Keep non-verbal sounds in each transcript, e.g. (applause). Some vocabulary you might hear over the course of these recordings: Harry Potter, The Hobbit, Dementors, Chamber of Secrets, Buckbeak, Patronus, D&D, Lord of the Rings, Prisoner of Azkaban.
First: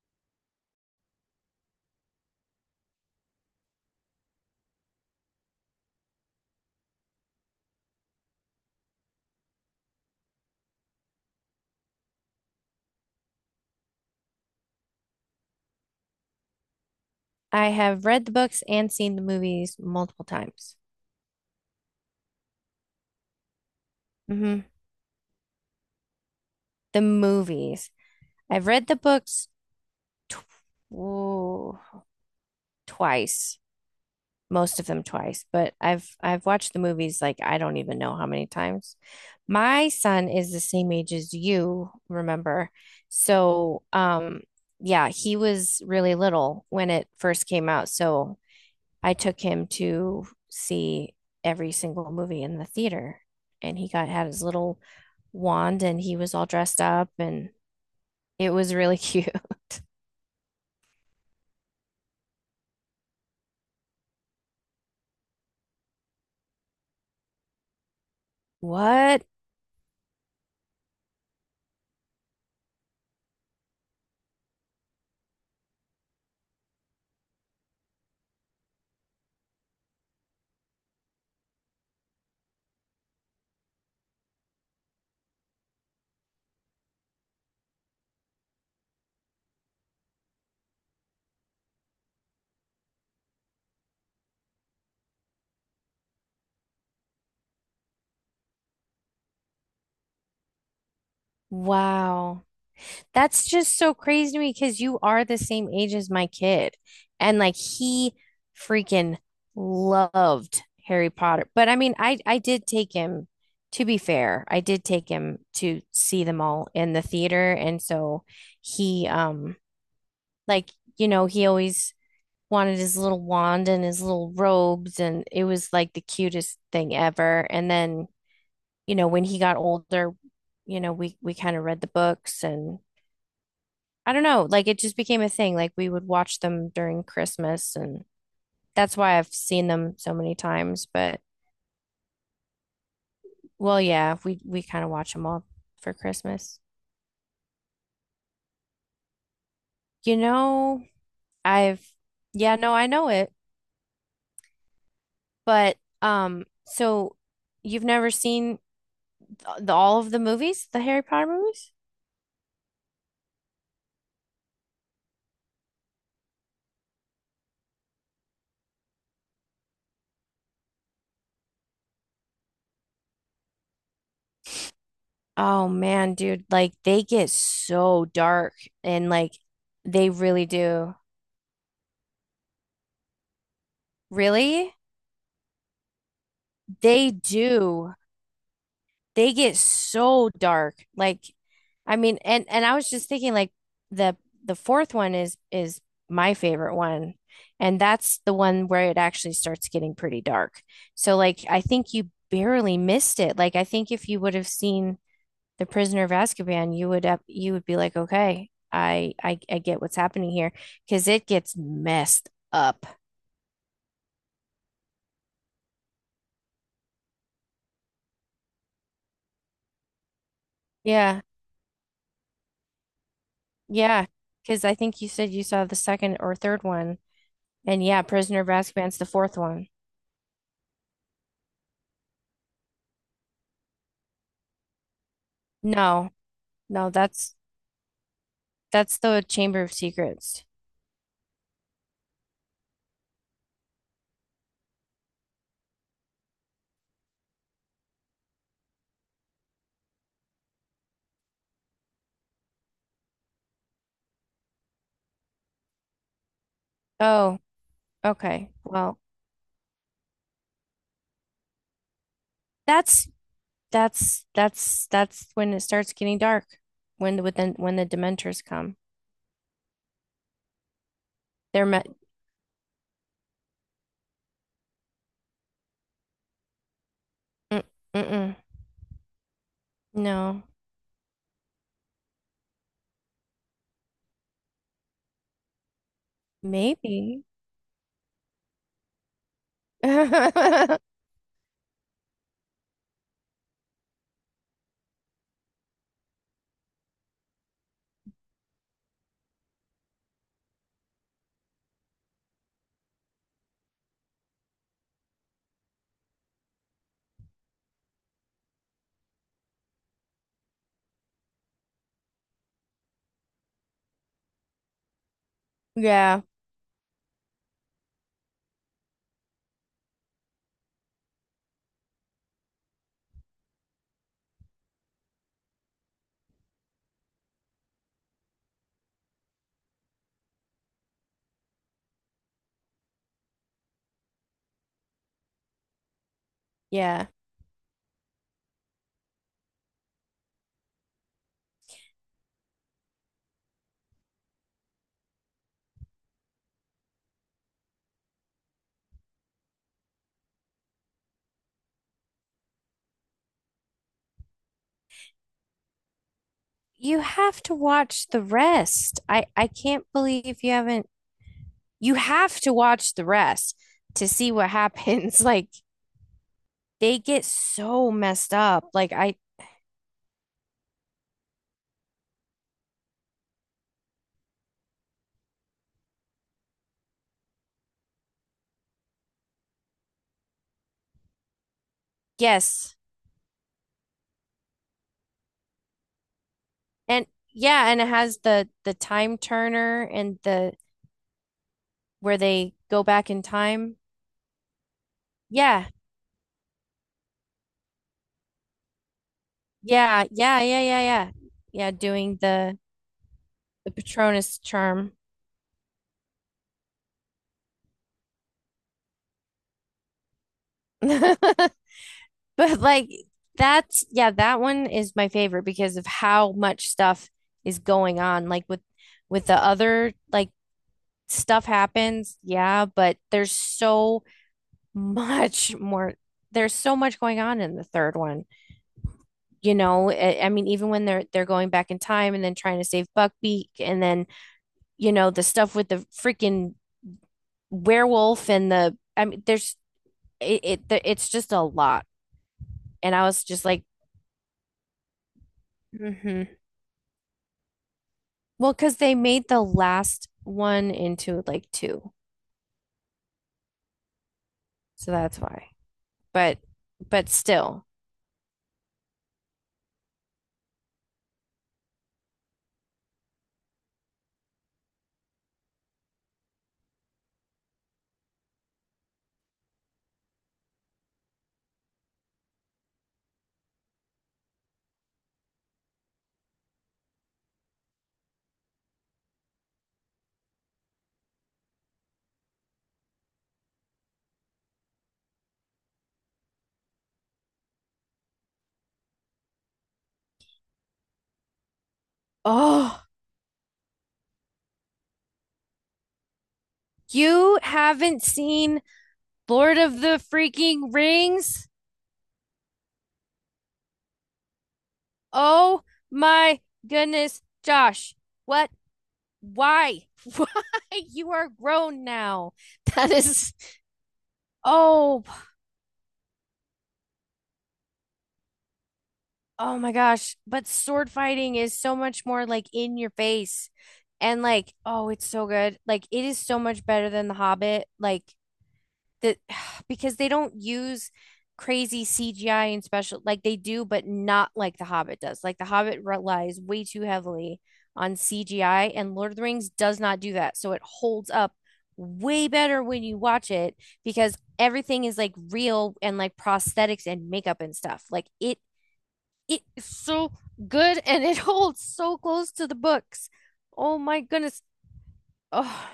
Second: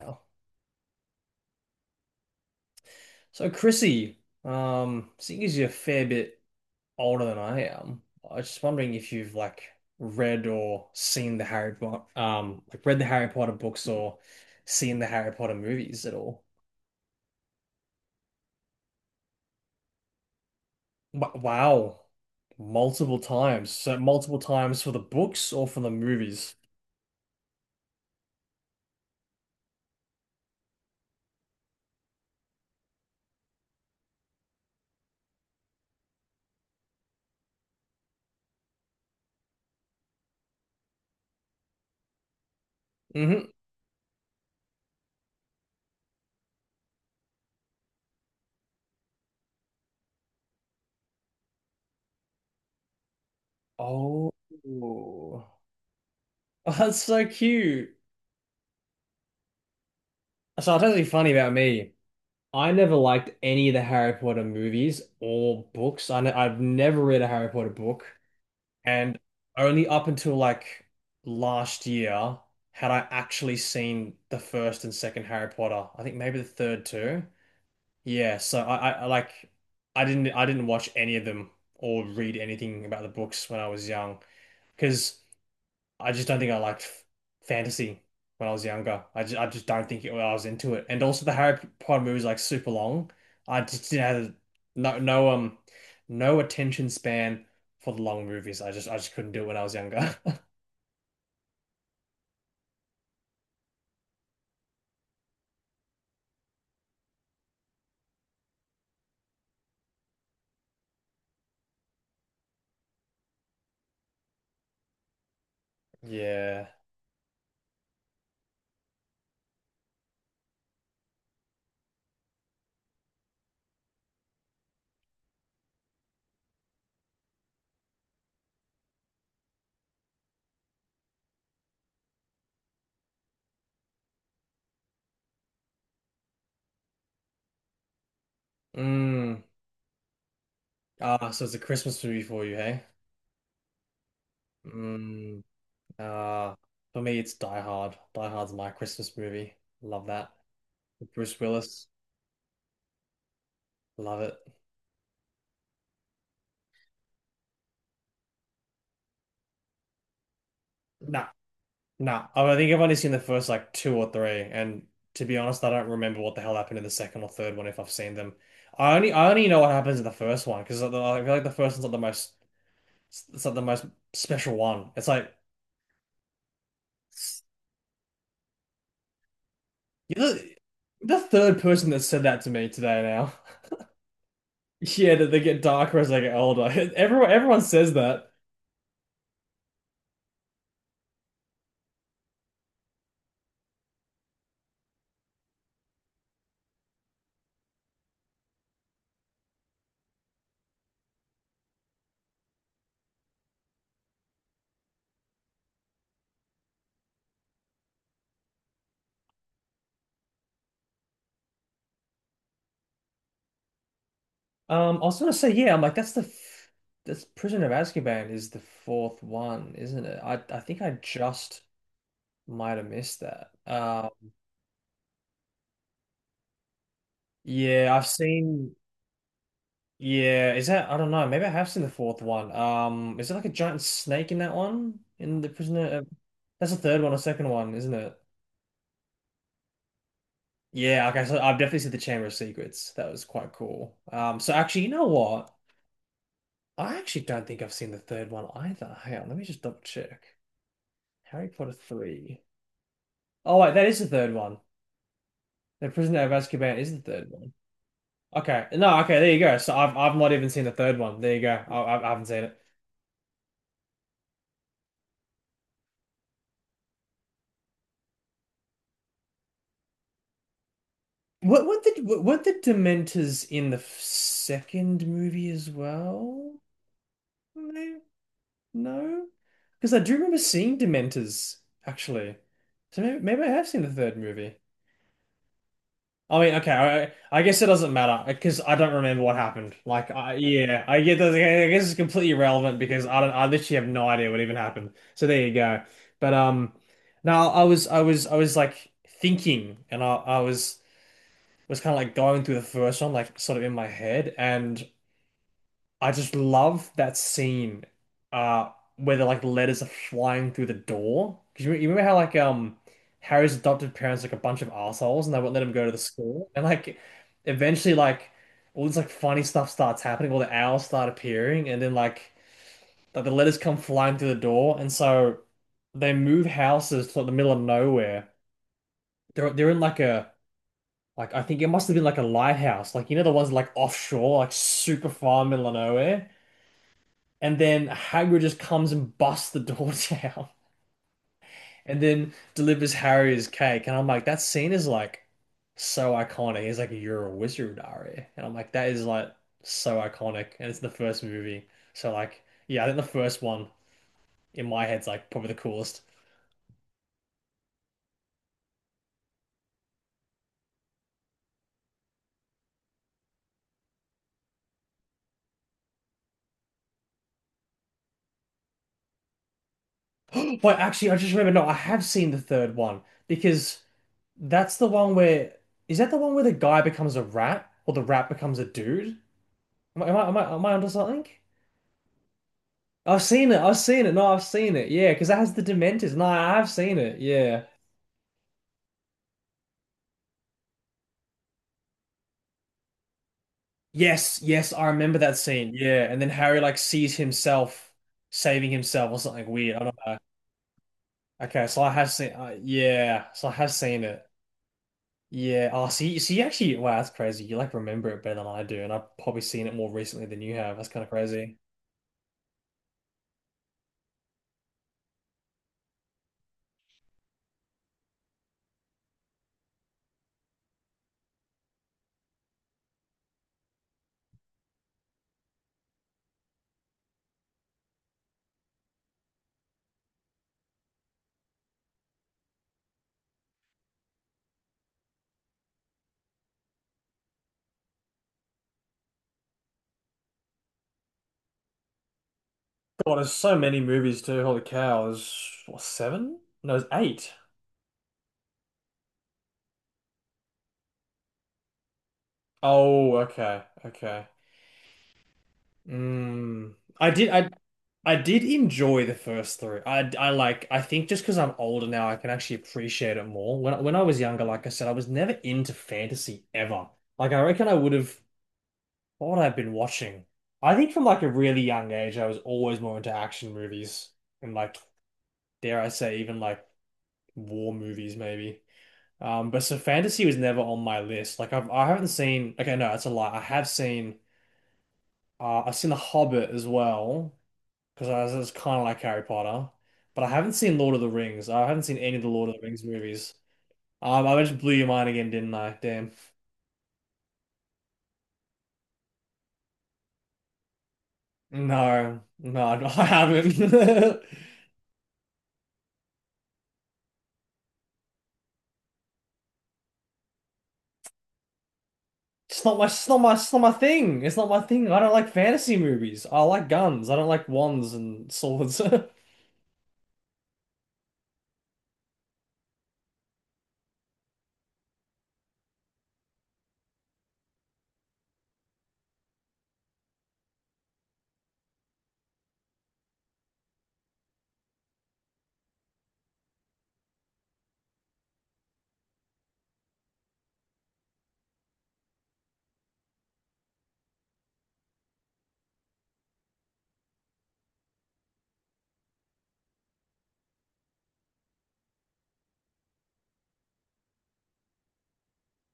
Wow. So, Chrissy, seeing as you're a fair bit older than I am, I was just wondering if you've read or seen the Harry Potter, like read the Harry Potter books or seen the Harry Potter movies at all. I have read the books and seen the movies multiple times. Wow, multiple times. So multiple hmm times for the books or for the movies. The movies. I've read the books tw ooh, twice, most of them twice, but I've watched the movies like I don't even know how many times. My son is the same age as you, remember? hmm So, um, yeah, he was really little when it first came out. So I took him to see every single movie in the theater, and he got had Oh. his little (laughs) wand, and he was all Oh, dressed that's up, so and cute. it was really cute. (laughs) So I'll tell you something funny about me. I never liked any of the Harry Potter movies or books. I've never read a Harry Potter book, and What? only up until like last year had I actually seen the first and second Harry Potter. I think maybe the third too. Yeah, so I I didn't watch any of them or read anything about the books when I was young because I just don't think I liked fantasy when I was younger. I just don't think it, I was into it. And also the Harry Potter movies like super long. I just didn't have no no um no attention span for the long movies. I just couldn't do it when I was younger. (laughs) Wow. That's just so crazy to me because you are the same age as my kid. And like he freaking loved Harry Potter. But I mean, I did take him, to be fair, I did take him to see them all Yeah. in the theater. And so he like, you know, he always wanted his little wand and his little robes, and it was like the cutest thing ever. And then, you know, when he got older, you know, we kind of read the books, and I don't know, like it just became a thing. Like we would watch them during Christmas, and that's why I've Mm. seen them so many times. But Ah, so it's a Christmas movie for you, hey? well, yeah, we kind of watch them Mm. all for Ah, Christmas. for me it's Die Hard. Die Hard's my Christmas movie. Love You that. know, With Bruce Willis. I've yeah, no, I know it. Love it. But um so you've never seen all of the movies, the Harry No, Potter movies? Nah, I think I've only seen the first like two or three, and to be honest, I don't remember what the hell happened in the second or third one if I've seen them. I only know what happens in the first one because I feel like the first one's not the most it's not the most special one. It's like Oh man, dude, like they get so dark, and like they you're really do. the third person that said that to me today now. (laughs) Really? Yeah, that they get darker as they get older. (laughs) They Everyone says do. that. They get so dark. Like I mean, and I was just thinking like the the fourth one is my favorite one. And that's the one where it actually starts getting pretty dark. So like I think you barely missed it. Like I think if you would have seen the prisoner of Azkaban, you would up you would be like, okay, I get what's happening here because it gets messed up. I was gonna say yeah. I'm like that's the f that's Prisoner of Azkaban is the fourth one, isn't it? I think I Yeah, just might have missed that. yeah. Because I think you said you saw the second or third one, and Yeah, yeah, I've Prisoner of seen. Azkaban's the fourth one. Yeah, is that? I don't know. Maybe I have seen the fourth one. Is it like a giant snake in that one? In the Prisoner of... No, That's the no, third one or that's second one, isn't it? that's the Chamber of Secrets. Yeah. Okay. So I've definitely seen the Chamber of Secrets. That was quite cool. So actually, you know what? I actually don't think I've seen the third one either. Hang on. Let me just double check. Harry Potter three. Oh wait, that is the third one. The Prisoner of Azkaban is the third Oh, one. okay. Okay. Well, No. Okay. There you go. So I've not even seen the third one. There you go. I haven't seen it. that's that's when it starts getting dark. When the when the Dementors come, What they're what met. the what, what the Dementors in the second movie as well? Mm, No, mm-mm. no, because I do remember No, seeing Dementors actually. So maybe I have seen the third movie. I mean, okay, maybe. I guess it doesn't matter because I don't remember what happened. Like, I, yeah, (laughs) I get that. I guess it's completely irrelevant because I don't. I literally have no idea what even happened. So there you go. But now I was thinking, and I was. Was kind of like going through the first one, like sort of in my head, and I just love that scene, where the like letters are flying through the door. Because you remember how like Harry's adopted parents like a bunch of assholes and they won't let him go to the Yeah, school, and like eventually like all this like funny stuff starts happening, all the owls start appearing, and then like the letters come flying through the door, and so they move houses to like, the middle of nowhere. They're in like a like I think it must have been like a lighthouse, like you know the ones like offshore, like super far middle of nowhere. yeah. And then Hagrid just comes and busts the door (laughs) down, and then delivers Harry's cake. And I'm like, that scene is like so iconic. He's like, "You're a wizard, Harry," and I'm like, that is like so iconic. And it's the first movie, so like, yeah, I think the first one in my head's like probably the coolest. You have to watch the rest. I can't believe you haven't. You have to watch the rest to see what happens. (laughs) Like they get so messed up. Like I (laughs) But actually, I just remember, no, I have seen the third one because. That's the one where is that the one where the guy becomes a rat or the rat becomes a dude? Am I onto something? yes. I've seen it. I've seen it. No, I've seen it. Yeah, because that has the Dementors. No, I have seen And it. Yeah. yeah, and it has the time turner and the where they go back in time. Yes, yes, I remember that Yeah. scene. Yeah, and then Harry like sees himself saving himself or something weird. I don't Yeah, know. yeah, yeah, yeah, yeah. Okay, Yeah, so I have doing seen. Yeah, so I the have seen it. Patronus charm. Yeah. Oh, so so you actually wow, that's crazy. You like remember it better than I do, and I've probably seen it more recently than you have. That's kind of crazy. (laughs) But like that's yeah, that one is my favorite because of how much stuff is going on. Like with the other like stuff happens, yeah, but there's so much more there's so much going on in the third one. You know, I mean even when they're going back in time and then trying to save Buckbeak, and then, you know, the stuff with the freaking werewolf and the I mean there's it, it's just a lot. And I God, was there's just so like, many movies too. Holy cow, there's what, mm-hmm. seven? No, there's eight. Well, because they made the last one into like two. Oh, okay, okay. So that's why. But Mm. but I did, I, still. I did enjoy the first three. I like, I think just because I'm older now, I can actually appreciate it more. When I was younger, like I said, I was never into fantasy ever. Like I reckon I would have thought I've been watching. I think from like a really young age, I was always more into action movies and like, dare I say, even like war movies maybe. But so fantasy was never on my list. I haven't seen. Okay, no, that's a lie. I have seen. I've seen The Hobbit as well because it's kind of like Harry Potter, but I haven't seen Lord of the Rings. I haven't seen any of the Lord of the Rings Oh, movies. I just blew your mind again, didn't I? Damn. you haven't seen Lord of the freaking Rings? No, No, (laughs) I haven't. (laughs) Oh my goodness, Josh. What? Why? Why? (laughs) You are grown now. That is it's not my thing. It's not my thing. I oh, don't like fantasy movies. I like guns. I don't like wands and swords. (laughs) oh my gosh. But sword fighting is so much more like in your face. And like, oh, it's so good. Like it is so much better than The Hobbit. Like that (sighs) because they don't use crazy CGI and special like they do, but not like The Hobbit does. Like The Hobbit relies way too heavily on CGI, and Lord of the Rings does not do that. So it holds up way better when you watch it because everything is like real and like prosthetics and makeup and stuff. Like it is so good, and it (laughs) holds so close to the books. Oh my goodness. Oh,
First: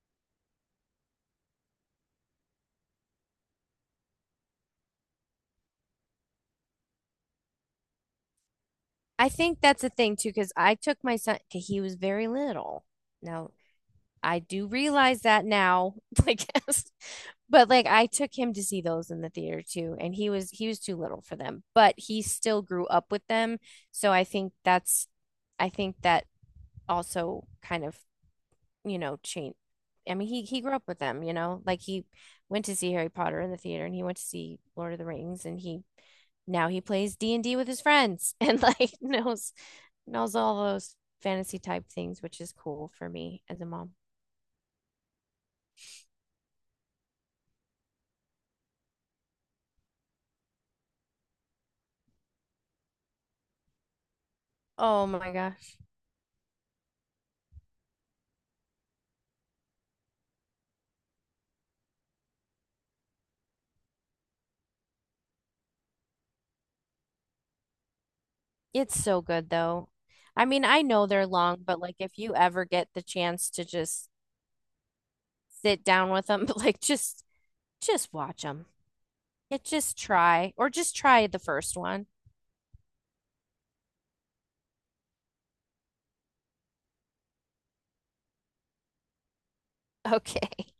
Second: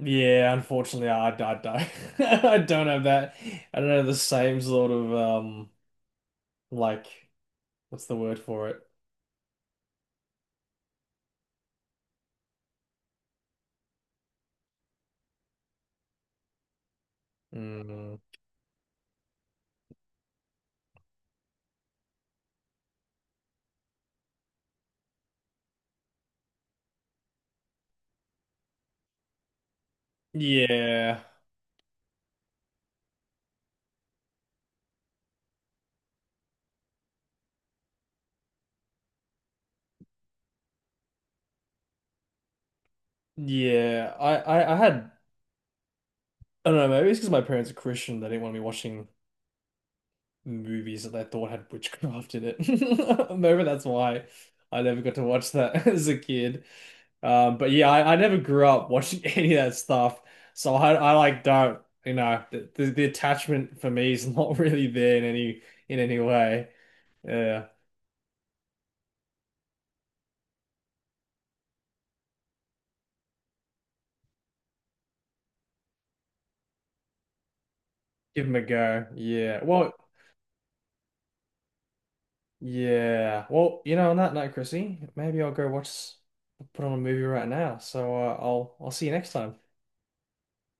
Yeah, unfortunately, I don't. (laughs) I don't have that. I don't have the same sort of like, what's the word for it? I think that's a thing too, because I took my son, 'cause he was very little. Now, I do realize that now, (laughs) I guess, but like I Mm, took him to see those in the theater too, and he was too little for them, but he still grew up with them. So I think that's I think that also kind of you know, change. I mean, he grew up with yeah, them, you know. Like he went to see Harry Potter in the theater, and he went to see Lord of the Rings, and he now he plays D&D with his friends and like (laughs) knows all those fantasy type things, which is cool for me as a mom. yeah. I had. I don't know. Maybe it's because my parents are Christian. They didn't want me watching movies that they thought had witchcraft in it. (laughs) Maybe that's why I never Oh got to my watch gosh. that (laughs) as a kid. But yeah, I never grew up watching (laughs) any of that stuff, so I like don't, you know, the attachment for me is (laughs) not really there in any way. Yeah, It's so good though. I mean, I know they're long, but like if you ever get the chance to just sit down with them, (laughs) like just watch give them a them. go. It just try or just try the first one. (laughs) Well, you know, on that note, Chrissy, maybe I'll go watch, put on a movie right now. So I'll see you next time. Okay.